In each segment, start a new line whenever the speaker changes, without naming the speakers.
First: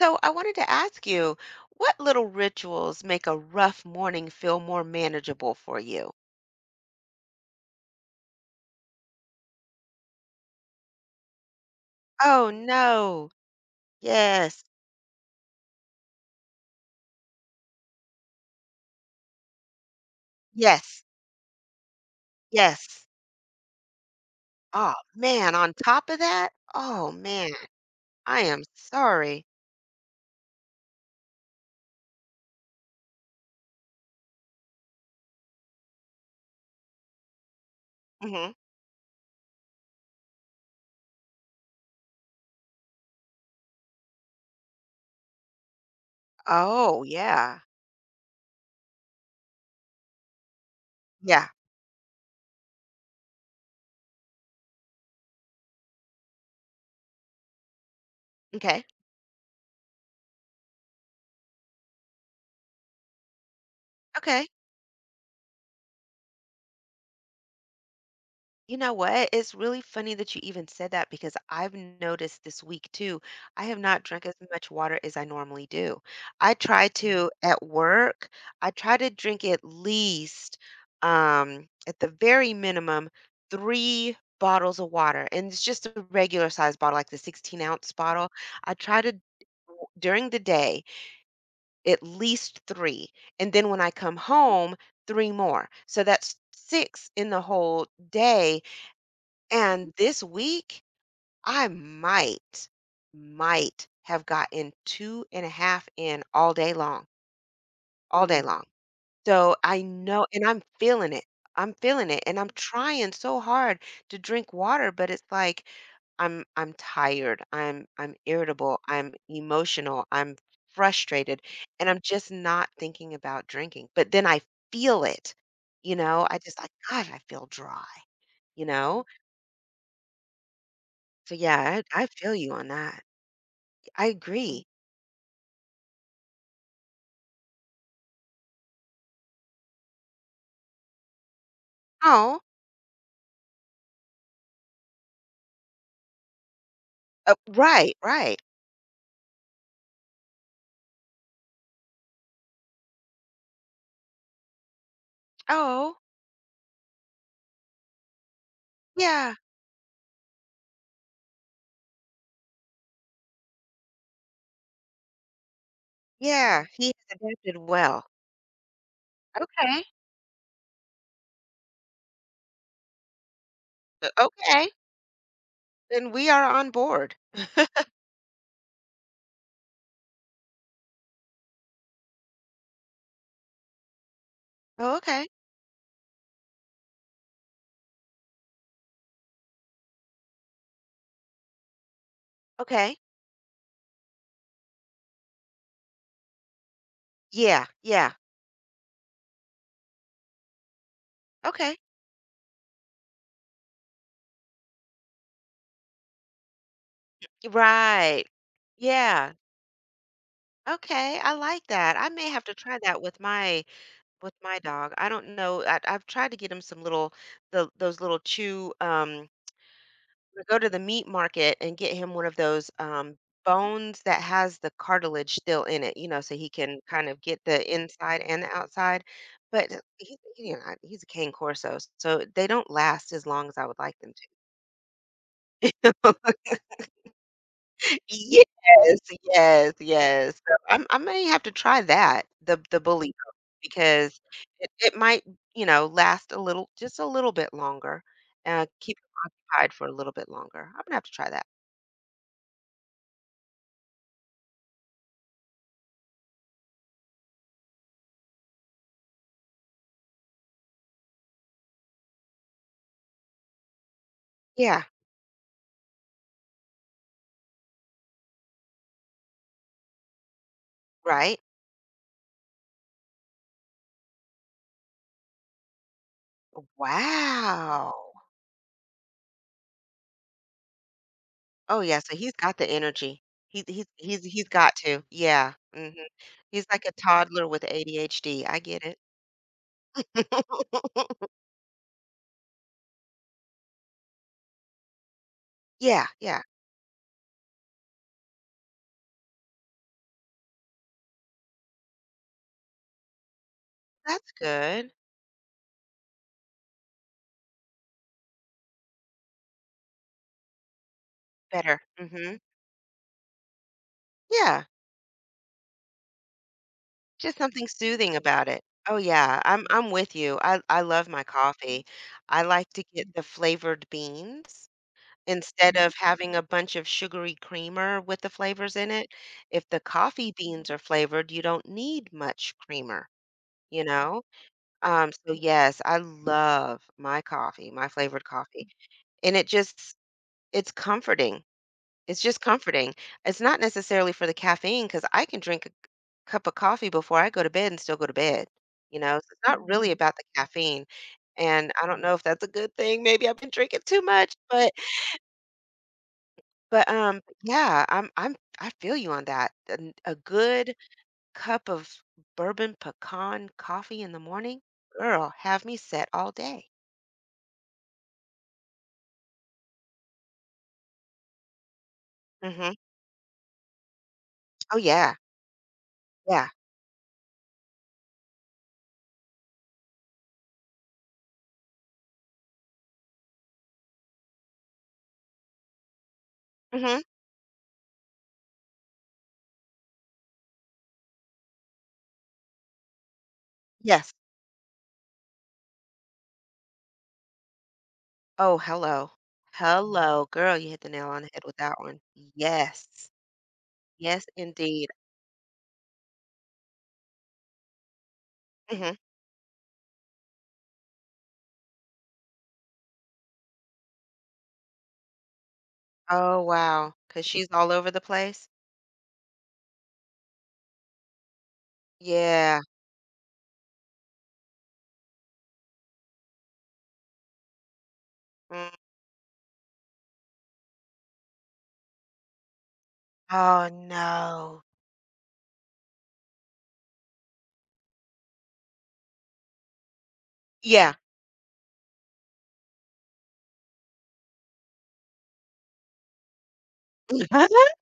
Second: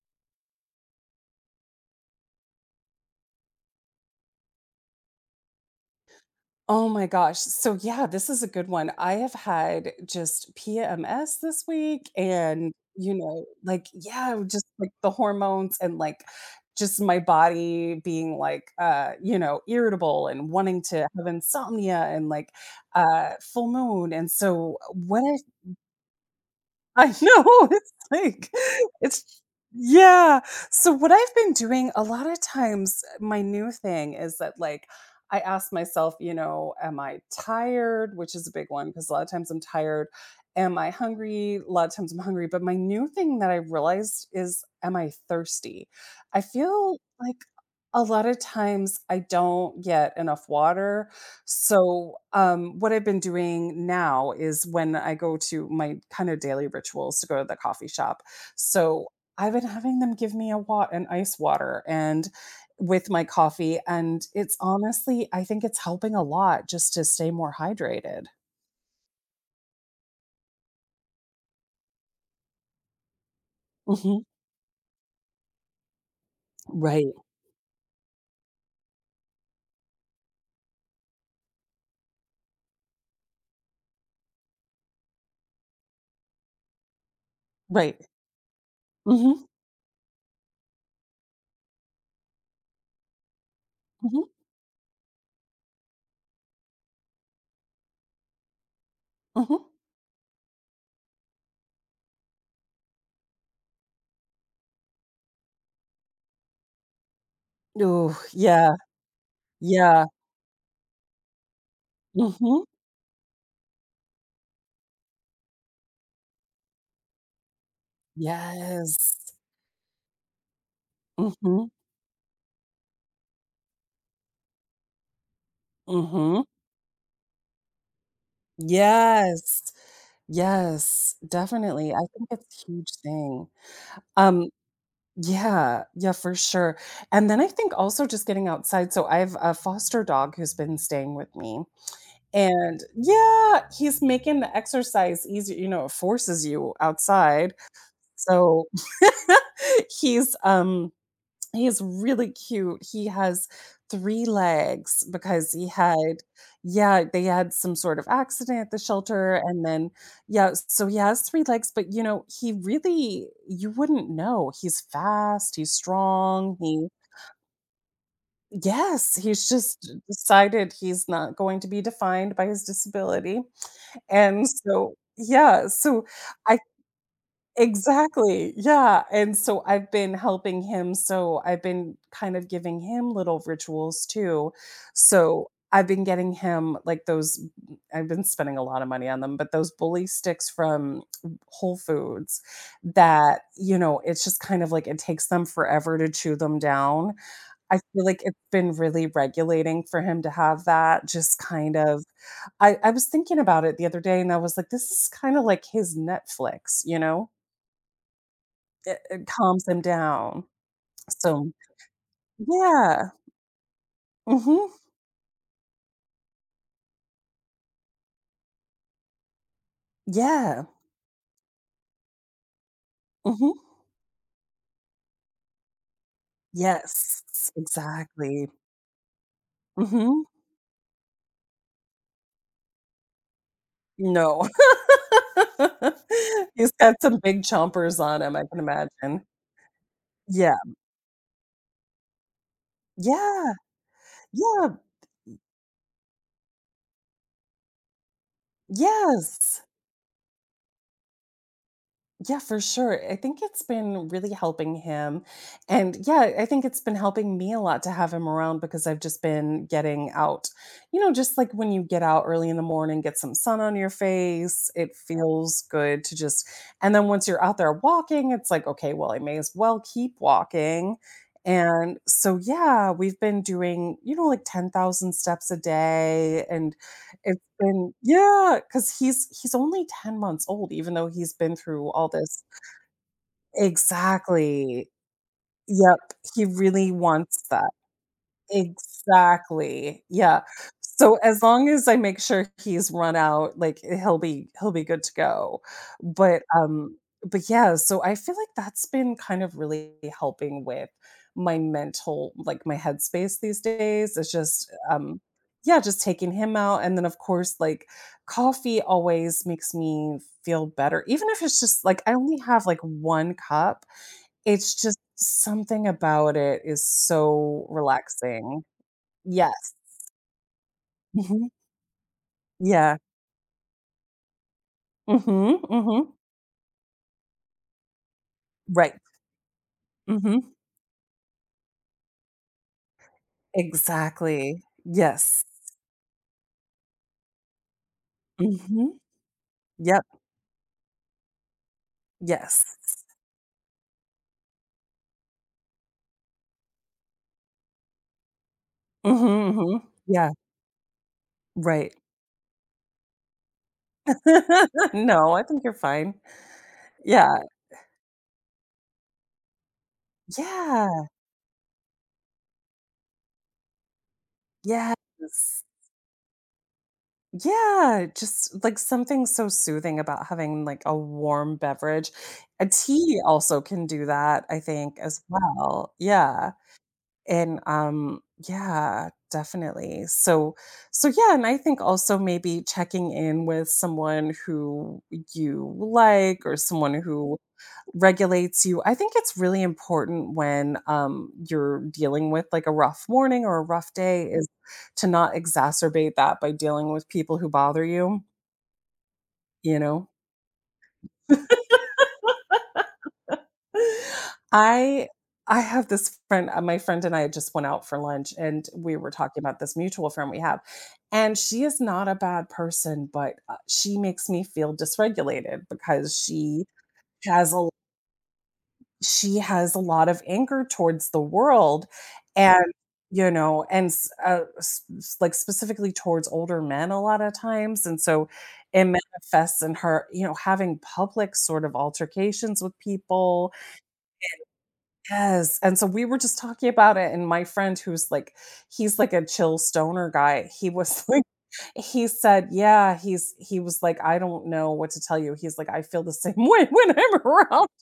So I wanted to ask you, what little rituals make a rough morning feel more manageable for you?
Oh my gosh. So yeah, this is a good one. I have had just PMS this week
Oh
and
no. Yes.
just like the hormones and like just my body being like irritable and wanting to
Yes.
have insomnia and like
Yes.
uh full moon. And so
Oh
what
man, on top of that,
I
oh man,
know, it's
I
like
am
it's
sorry.
yeah. So what I've been doing a lot of times, my new thing is that like I ask myself, you know, am I tired? Which is
Hmm.
a big one because a lot of times I'm tired. Am I hungry? A lot of times I'm hungry. But my new thing that I realized is, am I thirsty? I feel
Oh
like
yeah.
a lot of times I don't get enough water.
Yeah.
So, what I've been doing now is when I go to my kind of daily rituals to go to the coffee shop.
Okay.
So, I've been having them give me a wat an ice water and with my coffee, and
Okay.
it's honestly I think it's helping a lot just to stay more hydrated.
You know what? It's really funny that you even said that because I've noticed this week too. I have not
Mhm.
drunk as much water as I normally do. I try
Right.
to at work, I try to drink at least at the very minimum three bottles of water. And it's just a regular size bottle, like the 16-ounce
Right.
bottle. I try to
Mhm.
during the day at least three. And then when I come
Mhm.
home, three more. So that's six in the whole day
Mhm.
and this week, I might, might have gotten 2 and a half in all day long,
Ooh,
all day long.
yeah.
So I
Yeah.
know and I'm feeling it. I'm feeling it, and I'm
Mhm.
trying so hard to drink water, but it's like I'm tired, I'm irritable,
Yes.
I'm emotional, I'm frustrated,
Mhm.
and I'm just not thinking about drinking. But then I feel it, you know? I
Mhm.
just like, "God, I feel dry," you know?
Yes. Yes,
So yeah,
definitely. I
I
think
feel you
it's
on
a huge
that.
thing.
I
Um,
agree.
yeah, for sure. And then I think also just getting outside. So I have a foster dog who's been staying with me.
Oh,
And yeah, he's making the exercise easier, you know, it forces you outside.
right, right.
So he's he is really cute. He has 3 legs because he
Oh,
had yeah, they had some sort of accident at the
yeah,
shelter, and then yeah, so he has 3 legs, but, you know, he really you wouldn't know. He's fast, he's strong,
yeah. He
he.
has adapted well.
Yes, he's
Okay,
just decided he's not going to be defined by his disability, and
okay.
so yeah, so
Then we are
I
on board.
Exactly, yeah, and so I've been helping him, so I've been kind of giving him little rituals too.
Oh, okay,
So, I've been getting him, like, I've been spending a lot of money on them, but those bully sticks from Whole Foods
okay.
that, you know, it's just kind of like it takes them forever to chew them down.
Yeah,
I feel
yeah.
like it's been really regulating for him to have that just kind
Okay,
of I I was thinking about it the other day, and I was like, "This is kinda like his Netflix," you know?
right.
It
Yeah.
calms them down.
Okay, I
So
like that. I may have to try that
yeah.
with my with
Mhm.
my dog. I don't know. I've tried to get him some little the those little chew to go
Yeah.
to the meat market and get him one of those
Mhm.
bones that has the cartilage still in it, you know, so he can kind of
Yes.
get the inside and
Exactly.
the outside. But he,
Mhm.
you know, he's a cane corso, so they don't last as long as I would like them to.
No. He's got some big chompers on him, I
Yes,
can imagine.
yes, yes. So
Yeah.
I may have to try that the bully bone,
Yeah.
because it,
Yeah.
it might you know last a little, just a little bit longer, keep it
Yes.
tied for a little bit longer. I'm gonna have to try that.
Yeah, for sure. I think it's been really helping him. And yeah, I think it's been helping me a lot to have him around because I've just been getting out. You know, just like when you get out early in the morning, get some sun on your face,
Yeah,
it feels good to just. And then once you're out there walking, it's like, okay, well, I may as well keep walking.
right.
And so, yeah, we've been doing, you know, like 10,000 steps a day, and it's been
Wow.
yeah, because he's only 10 months old, even though he's been
Oh,
through
yeah,
all
so he's
this
got the energy. He he's got
exactly.
to. Yeah, mhm.
Yep, he
He's like
really
a
wants
toddler with
that.
ADHD, I get it.
Exactly, yeah. So, as long as I make sure he's run out, like, eh, he'll be good to go.
Yeah,
But,
yeah,
yeah, so I feel like that's been kind of really helping with my my headspace these days.
that's good.
Yeah, just taking him out, and then, of course, like, coffee always makes me feel better, even if it's
Better,
just like, I only
mhm.
have, like, 1 cup,
Yeah,
it's just something about it is
just
so
something soothing about it.
relaxing.
Oh, yeah,
Yes.
I'm with you. I love my
Mhm.
coffee. I like to
Yeah.
get the flavored beans
Mhm,
instead of
mhm.
having a bunch of sugary creamer with the flavors in
Right.
it. If the coffee
Mhm.
beans are flavored, you don't need much creamer. You know?
Exactly.
So
Yes.
yes, I love my coffee, my flavored coffee,
Mhm.
and it just
Yep.
it's comforting. It's just comforting.
Yes.
It's not necessarily for the caffeine because I can drink a cup of coffee before I go to bed and still go to bed, you know? So it's
Mhm,
not
mhm.
really about the
Yeah.
caffeine, and I
Right.
don't know if that's a good thing, maybe I've been drinking too much, but
No, I think you're fine. Yeah.
yeah, I'm I feel you on that. An A good
Yeah.
cup of bourbon pecan coffee in the morning, girl, have
Yes.
me set all day.
Yeah, just, like, something so soothing about having, like, a warm beverage. A
Mhm.
tea also can do that, I
Oh,
think,
yeah.
as well.
Yeah.
Yeah. And yeah, definitely. So so yeah, and I think also maybe checking in with someone who you like or someone
Mhm.
who regulates you. I think it's really important when you're dealing with like a rough morning or a rough
Yes.
day is to not exacerbate that by dealing with people who bother you,
Oh, hello.
you know.
Hello. Girl, you hit the nail on the head with that one. Yes. Yes, indeed.
I I have this friend, my friend and I just went out for lunch and we
Mhm.
were talking about this mutual friend we have. And she is not a bad person, but she makes me feel dysregulated because
Oh, wow. 'Cause she's
has a
all over the place?
she has a lot of anger towards the world
Yeah.
and you know and like specifically towards older men a lot of times, and so
Mm.
it manifests in her you know having public sort of altercations with people.
Oh, no.
Yes, and so we were just talking about it, and my friend who's like he's like a chill stoner guy, he
Yeah.
was like he said, "Yeah," he was like, "I don't know what to tell you." He's like, "I feel the same way when I'm around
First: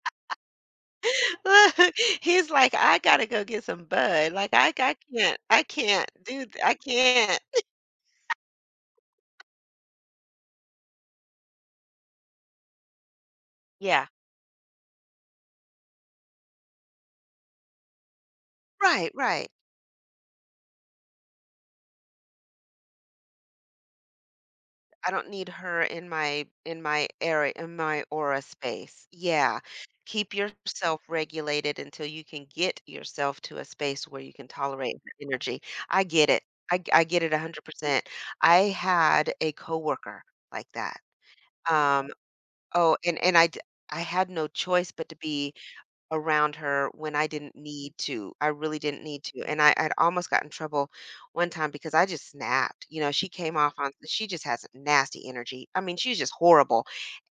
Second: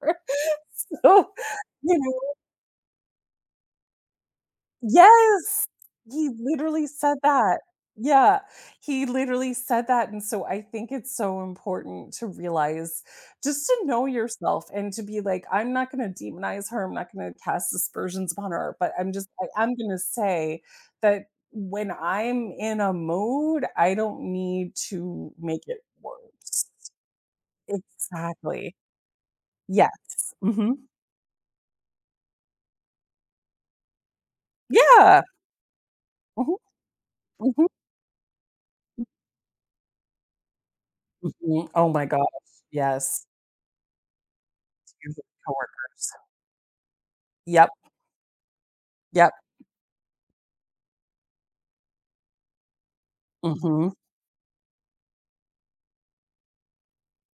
her." So,
Look,
you.
he's like, "I gotta go get some bud." Like, "I can't I
Yes!
can't
He
do th I
literally said
can't."
that. Yeah, he literally said that, and so I think it's so important to realize just to know
Yeah.
yourself and to be like, "I'm not gonna demonize her, I'm not gonna cast aspersions upon her, but
Right, right.
I am gonna say that when I'm in a mood, I don't need
I don't
to
need
make
her
it
in my
worse."
in my area in my aura
Exactly.
space. Yeah. Keep
Yes. Mhm.
yourself regulated until you can get yourself to a space where you can tolerate her
Yeah.
energy. I get it.
Mhm,
I get it
mhm,
100%. I had a coworker like that.
mhm. Oh my
Um
gosh,
oh
yes.
I had no choice but to
Usually
be
coworkers.
around her when I didn't
Yep,
need to. I really didn't need
yep,
to. I'd almost got in trouble one time because I just snapped. You know, she
Mm.
came off on
mhm,
she just has nasty energy. I mean, she's just horrible.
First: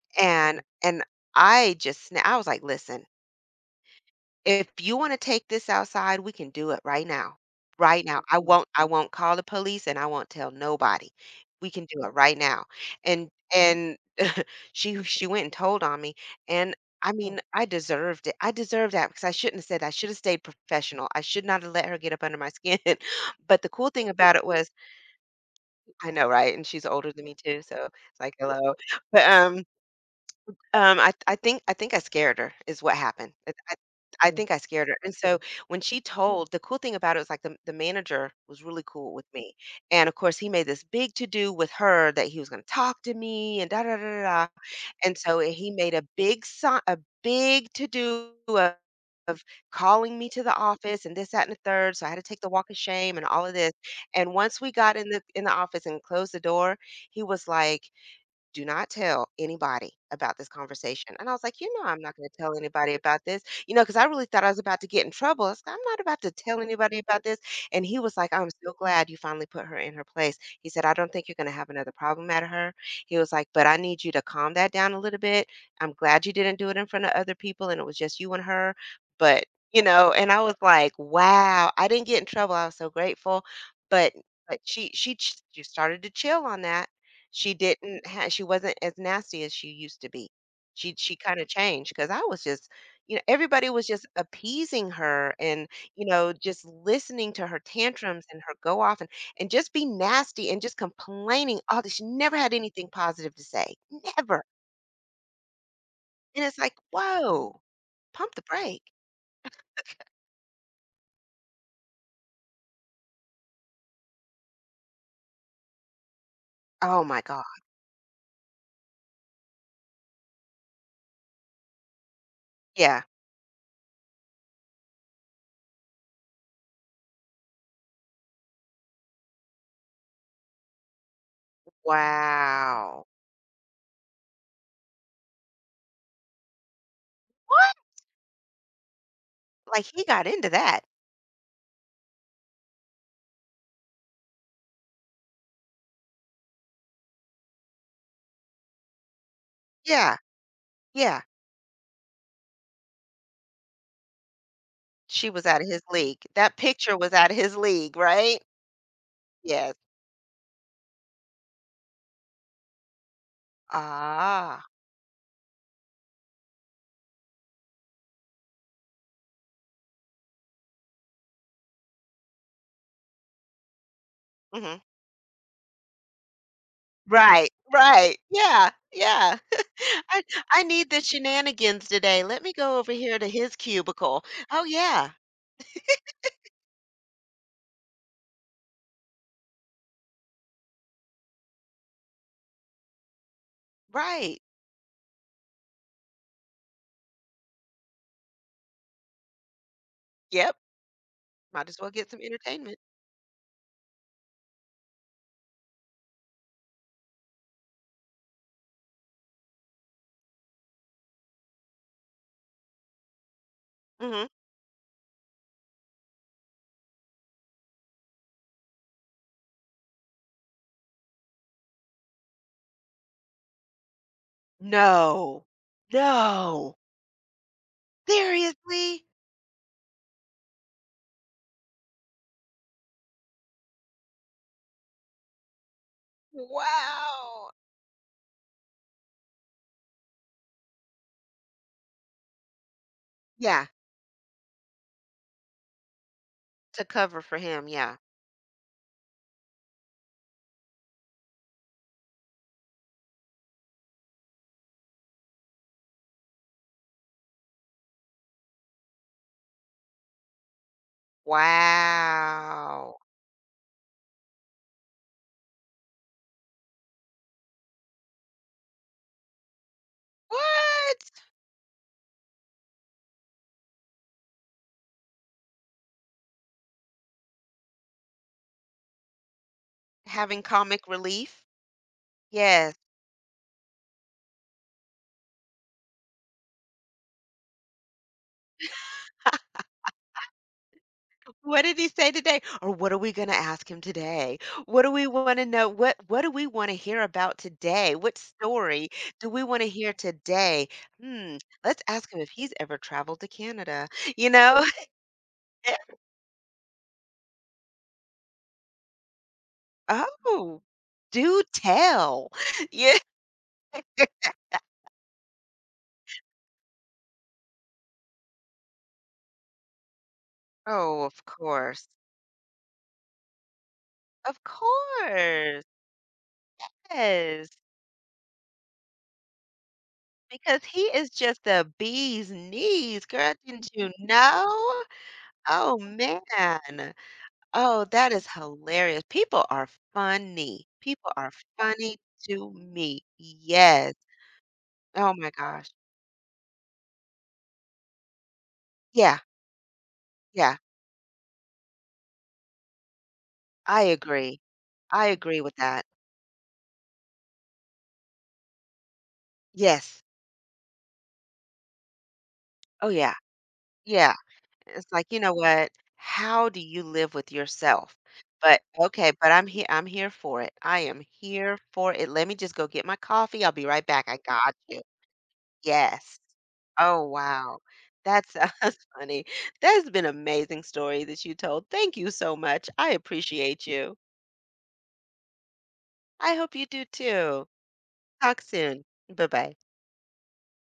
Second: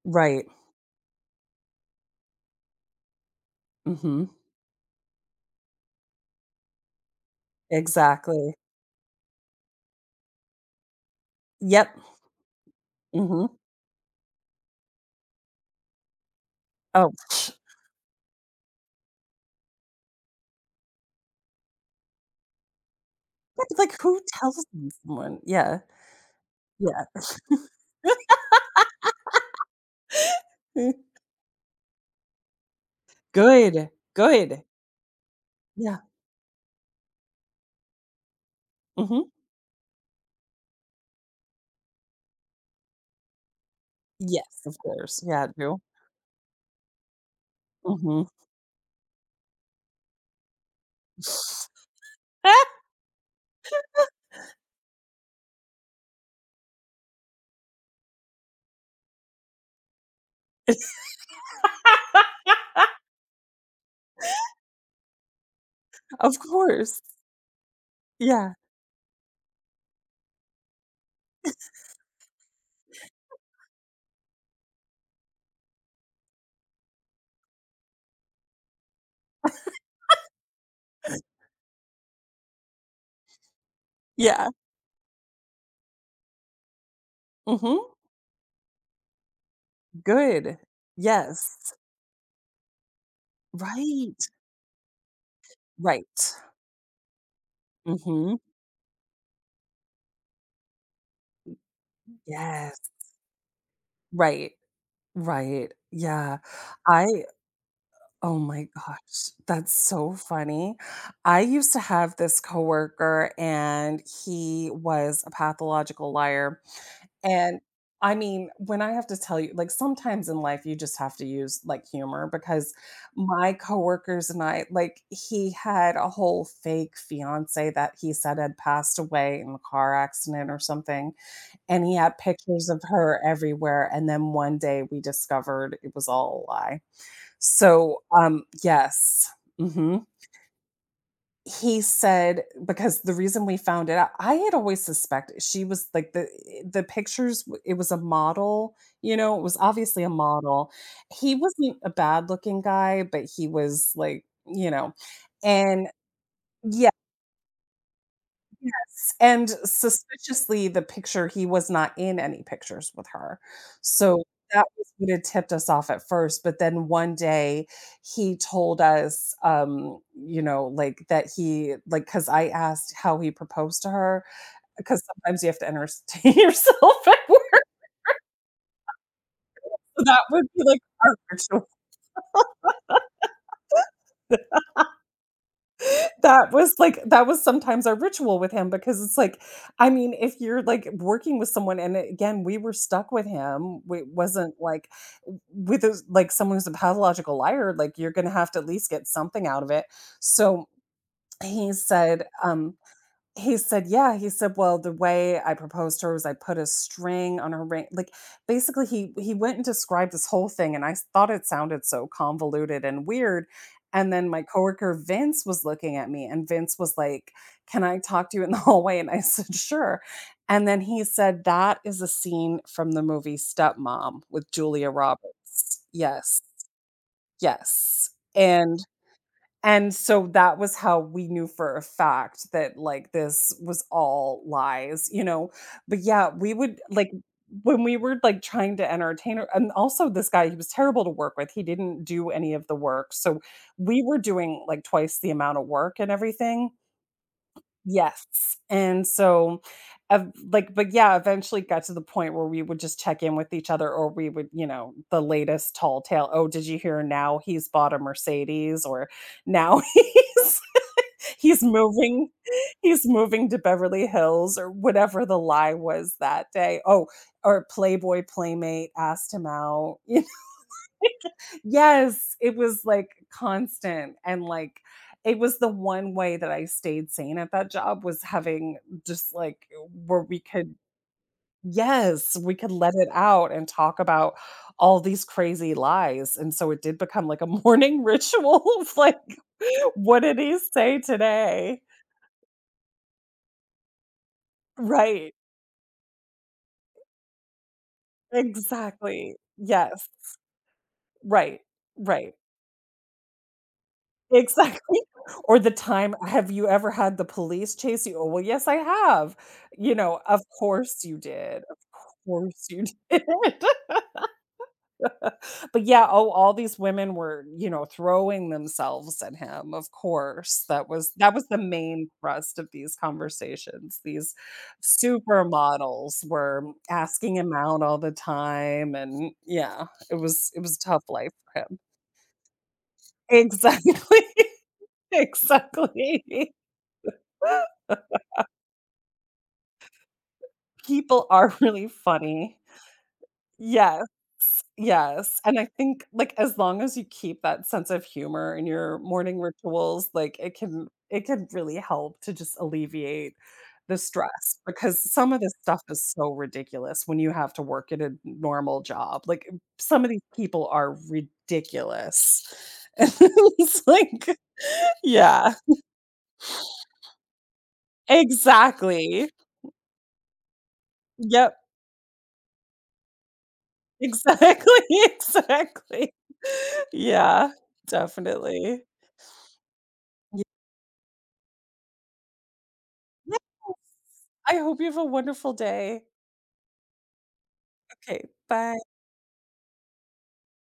right,
And I was like, listen,
Mm. mhm,
if you wanna take this outside, we can do it right now. Right now.
exactly.
I won't call the police, and I won't tell nobody. We can
Yep,
do it right now."
Mm.
And
mhm.
and she went and told on me, and,
Oh,
I mean, I deserved it. I deserved that because I shouldn't have said that. I should have stayed professional. I should not have let her get up under my skin. But the
it's
cool
like
thing
who
about it
tells
was
them someone? Yeah,
I know, right? And she's
yeah.
older than me too, so it's like, "Hello." But, um um, I I think I think I scared her is what happened. I I
Good,
I Mm. think I
good.
scared her, and so when
Yeah,
she told the cool thing about it was, like, the manager was really
Mm.
cool with
mhm.
me, and, of course, he made this big to-do with her that he was gonna talk to me and da da da da da,
Yes, of
and
course.
so
Yeah, I
he
do.
made a big
Mhm.
to-do of calling me to the office and this, that, and the third, so I had to take the walk of shame and all of this, and once we got in the office and closed the door, he was like do not tell anybody about this conversation. And I was like, you know, I'm not going to tell anybody about this, you know, because I really thought I was about to get in trouble. I was like, I'm not about to
Of
tell anybody
course.
about this. And he was like, I'm
Yeah,
so glad you finally put her in her place. He said, I don't think you're going to have another problem at her. He was like, but I need you to calm that down a little bit. I'm glad you didn't do it in front of other people and it was just you and her. But, you know, and I was like, wow, I didn't get in trouble. I was so grateful. But,
yeah.
but she started to chill on that
Mm.
she
Mhm.
didn't ha she wasn't as nasty as she used to be.
Good.
She kinda
Yes.
changed because I was just you know, everybody was just
Right,
appeasing her and,
right.
you know, just listening to her
Mm.
tantrums
Mhm.
and her go off and just be nasty and just complaining all this. She never had anything
Yes.
positive to say, never,
Right, right. Yeah.
and it's like,
I
"Whoa, pump
Oh
the
my
brake."
gosh, that's so funny. I used to have this coworker and he was a pathological liar.
Oh my god,
And I mean, when I have to tell you, like sometimes in life you just have to use like humor because
yeah.
my coworkers and I, like he had a whole fake fiance that he said had passed away in a car accident or something. And he had pictures of
Wow.
her everywhere. And then one day we discovered it was all a lie.
What?
So, yes.
Like,
Mhm.
he got into that.
He said because the reason we found it out I had always suspected she was like the pictures w it was a model, you know, it was obviously a
Yeah,
model.
yeah.
He wasn't a bad looking guy, but he was like, you know,
She was out of his
and
league. That
yeah.
picture was out of his league, right?
Yes, and
Yes.
suspiciously, the picture he was not in any pictures with her. So,
Ah.
that was what had tipped us off at first, but then one day he told us, you know, like, that he like because I asked how he proposed to her,
Mhm.
because sometimes you have to entertain yourself at
Right,
work,
right. Yeah, yeah.
so that
I
would be,
I
like,
need the
our ritual.
shenanigans today. Let me go over here to his cubicle. Oh, yeah.
That was, like that was sometimes our ritual with him because it's like I mean, if you're, like, working with someone and again, we were stuck with him, we it
Right.
wasn't, like, w with those like, someone who's a pathological liar, like, you're gonna have to at least get something out of it.
Yep.
So,
Might
he
as well get some
said, um
entertainment.
he said, "Yeah." He said, "Well, the way I proposed to her was I put a string on her ring." Like, basically, he went and described this whole thing, and I thought it sounded so convoluted and weird. And then
Mhm.
my coworker Vince was looking at me, and Vince was like, "Can I talk to you in the hallway?" And I said, "Sure." And then he said, "That is a scene from the movie Stepmom with Julia
No.
Roberts." Yes,
No.
yes,
Seriously?
and so that was how we knew for a fact that like this was all lies, you know? But yeah, we would like
Wow.
when we were like trying to entertain her, and also this guy, he was terrible to work with. He didn't do any of the work. So
Yeah,
we were doing like twice the amount of work and everything.
to cover for him, yeah.
Yes, and so, ev like but yeah, eventually got to the point where we would just check in with each other, or we would, you know, the latest tall tale, "Oh, did you hear now he's bought a Mercedes?" Or, "Now he's moving
Wow.
he's moving to Beverly Hills," or whatever the lie was that day. Oh, or Playboy Playmate asked him out, you
What?
know? Yes, it was like constant and like it was the one way that I stayed sane at that job was having just like where we
Having
could
comic relief?
yes, we could
Yes.
let it out and talk about all these crazy lies, and so it did become like a morning ritual of like, "What did he say
What did
today?"
he say today? Or what are we going to ask him today? What do we
Right,
want to know? What do we want to hear about today? What story do
exactly.
we want to hear
Yes,
today? Hmm,
right,
let's ask him if
right.
he's ever traveled to Canada. You know?
Exactly. Or the time have you ever had the police chase you? Oh, well, yes, I have. You know, of
Oh,
course you
do
did. Of
tell.
course you
Yeah.
did. But yeah, oh, all these women were, you know, throwing themselves at him, of course.
Oh, of
That was the
course.
main thrust of these conversations. These
Of course.
supermodels were asking him
Yes.
out all the time, and yeah, it
Because
was a
he
tough
is
life
just
for
a
him.
bee's knees, girl. Didn't you
Exactly.
know? Oh
Exactly.
man. Oh, that is hilarious. People are funny. People
People
are
are really
funny to
funny.
me. Yes.
Yes,
Oh my
yes, and I
gosh.
think, like, as long as you keep that sense of humor in your
Yeah.
morning rituals, like,
Yeah.
it can really help to just alleviate
I
the
agree.
stress
I
because some of
agree
this
with
stuff
that.
is so ridiculous when you have to work at a normal job, like, some
Yes.
of these people are ridiculous.
Oh yeah.
It's
Yeah.
like
It's like, you know
yeah,
what? How do you live with yourself? But okay,
exactly.
but I'm here for it. I am
Yep.
here for it. Let me just go get my coffee. I'll be right back. I got
Exactly,
you.
exactly.
Yes. Oh,
Yeah,
wow. That's that's
definitely.
funny. That's been an amazing story that you told. Thank you so much. I
Yeah,
appreciate you.
I hope you have a wonderful day.
I hope you do too.
Okay,
Talk
bye.
soon. Bye-bye.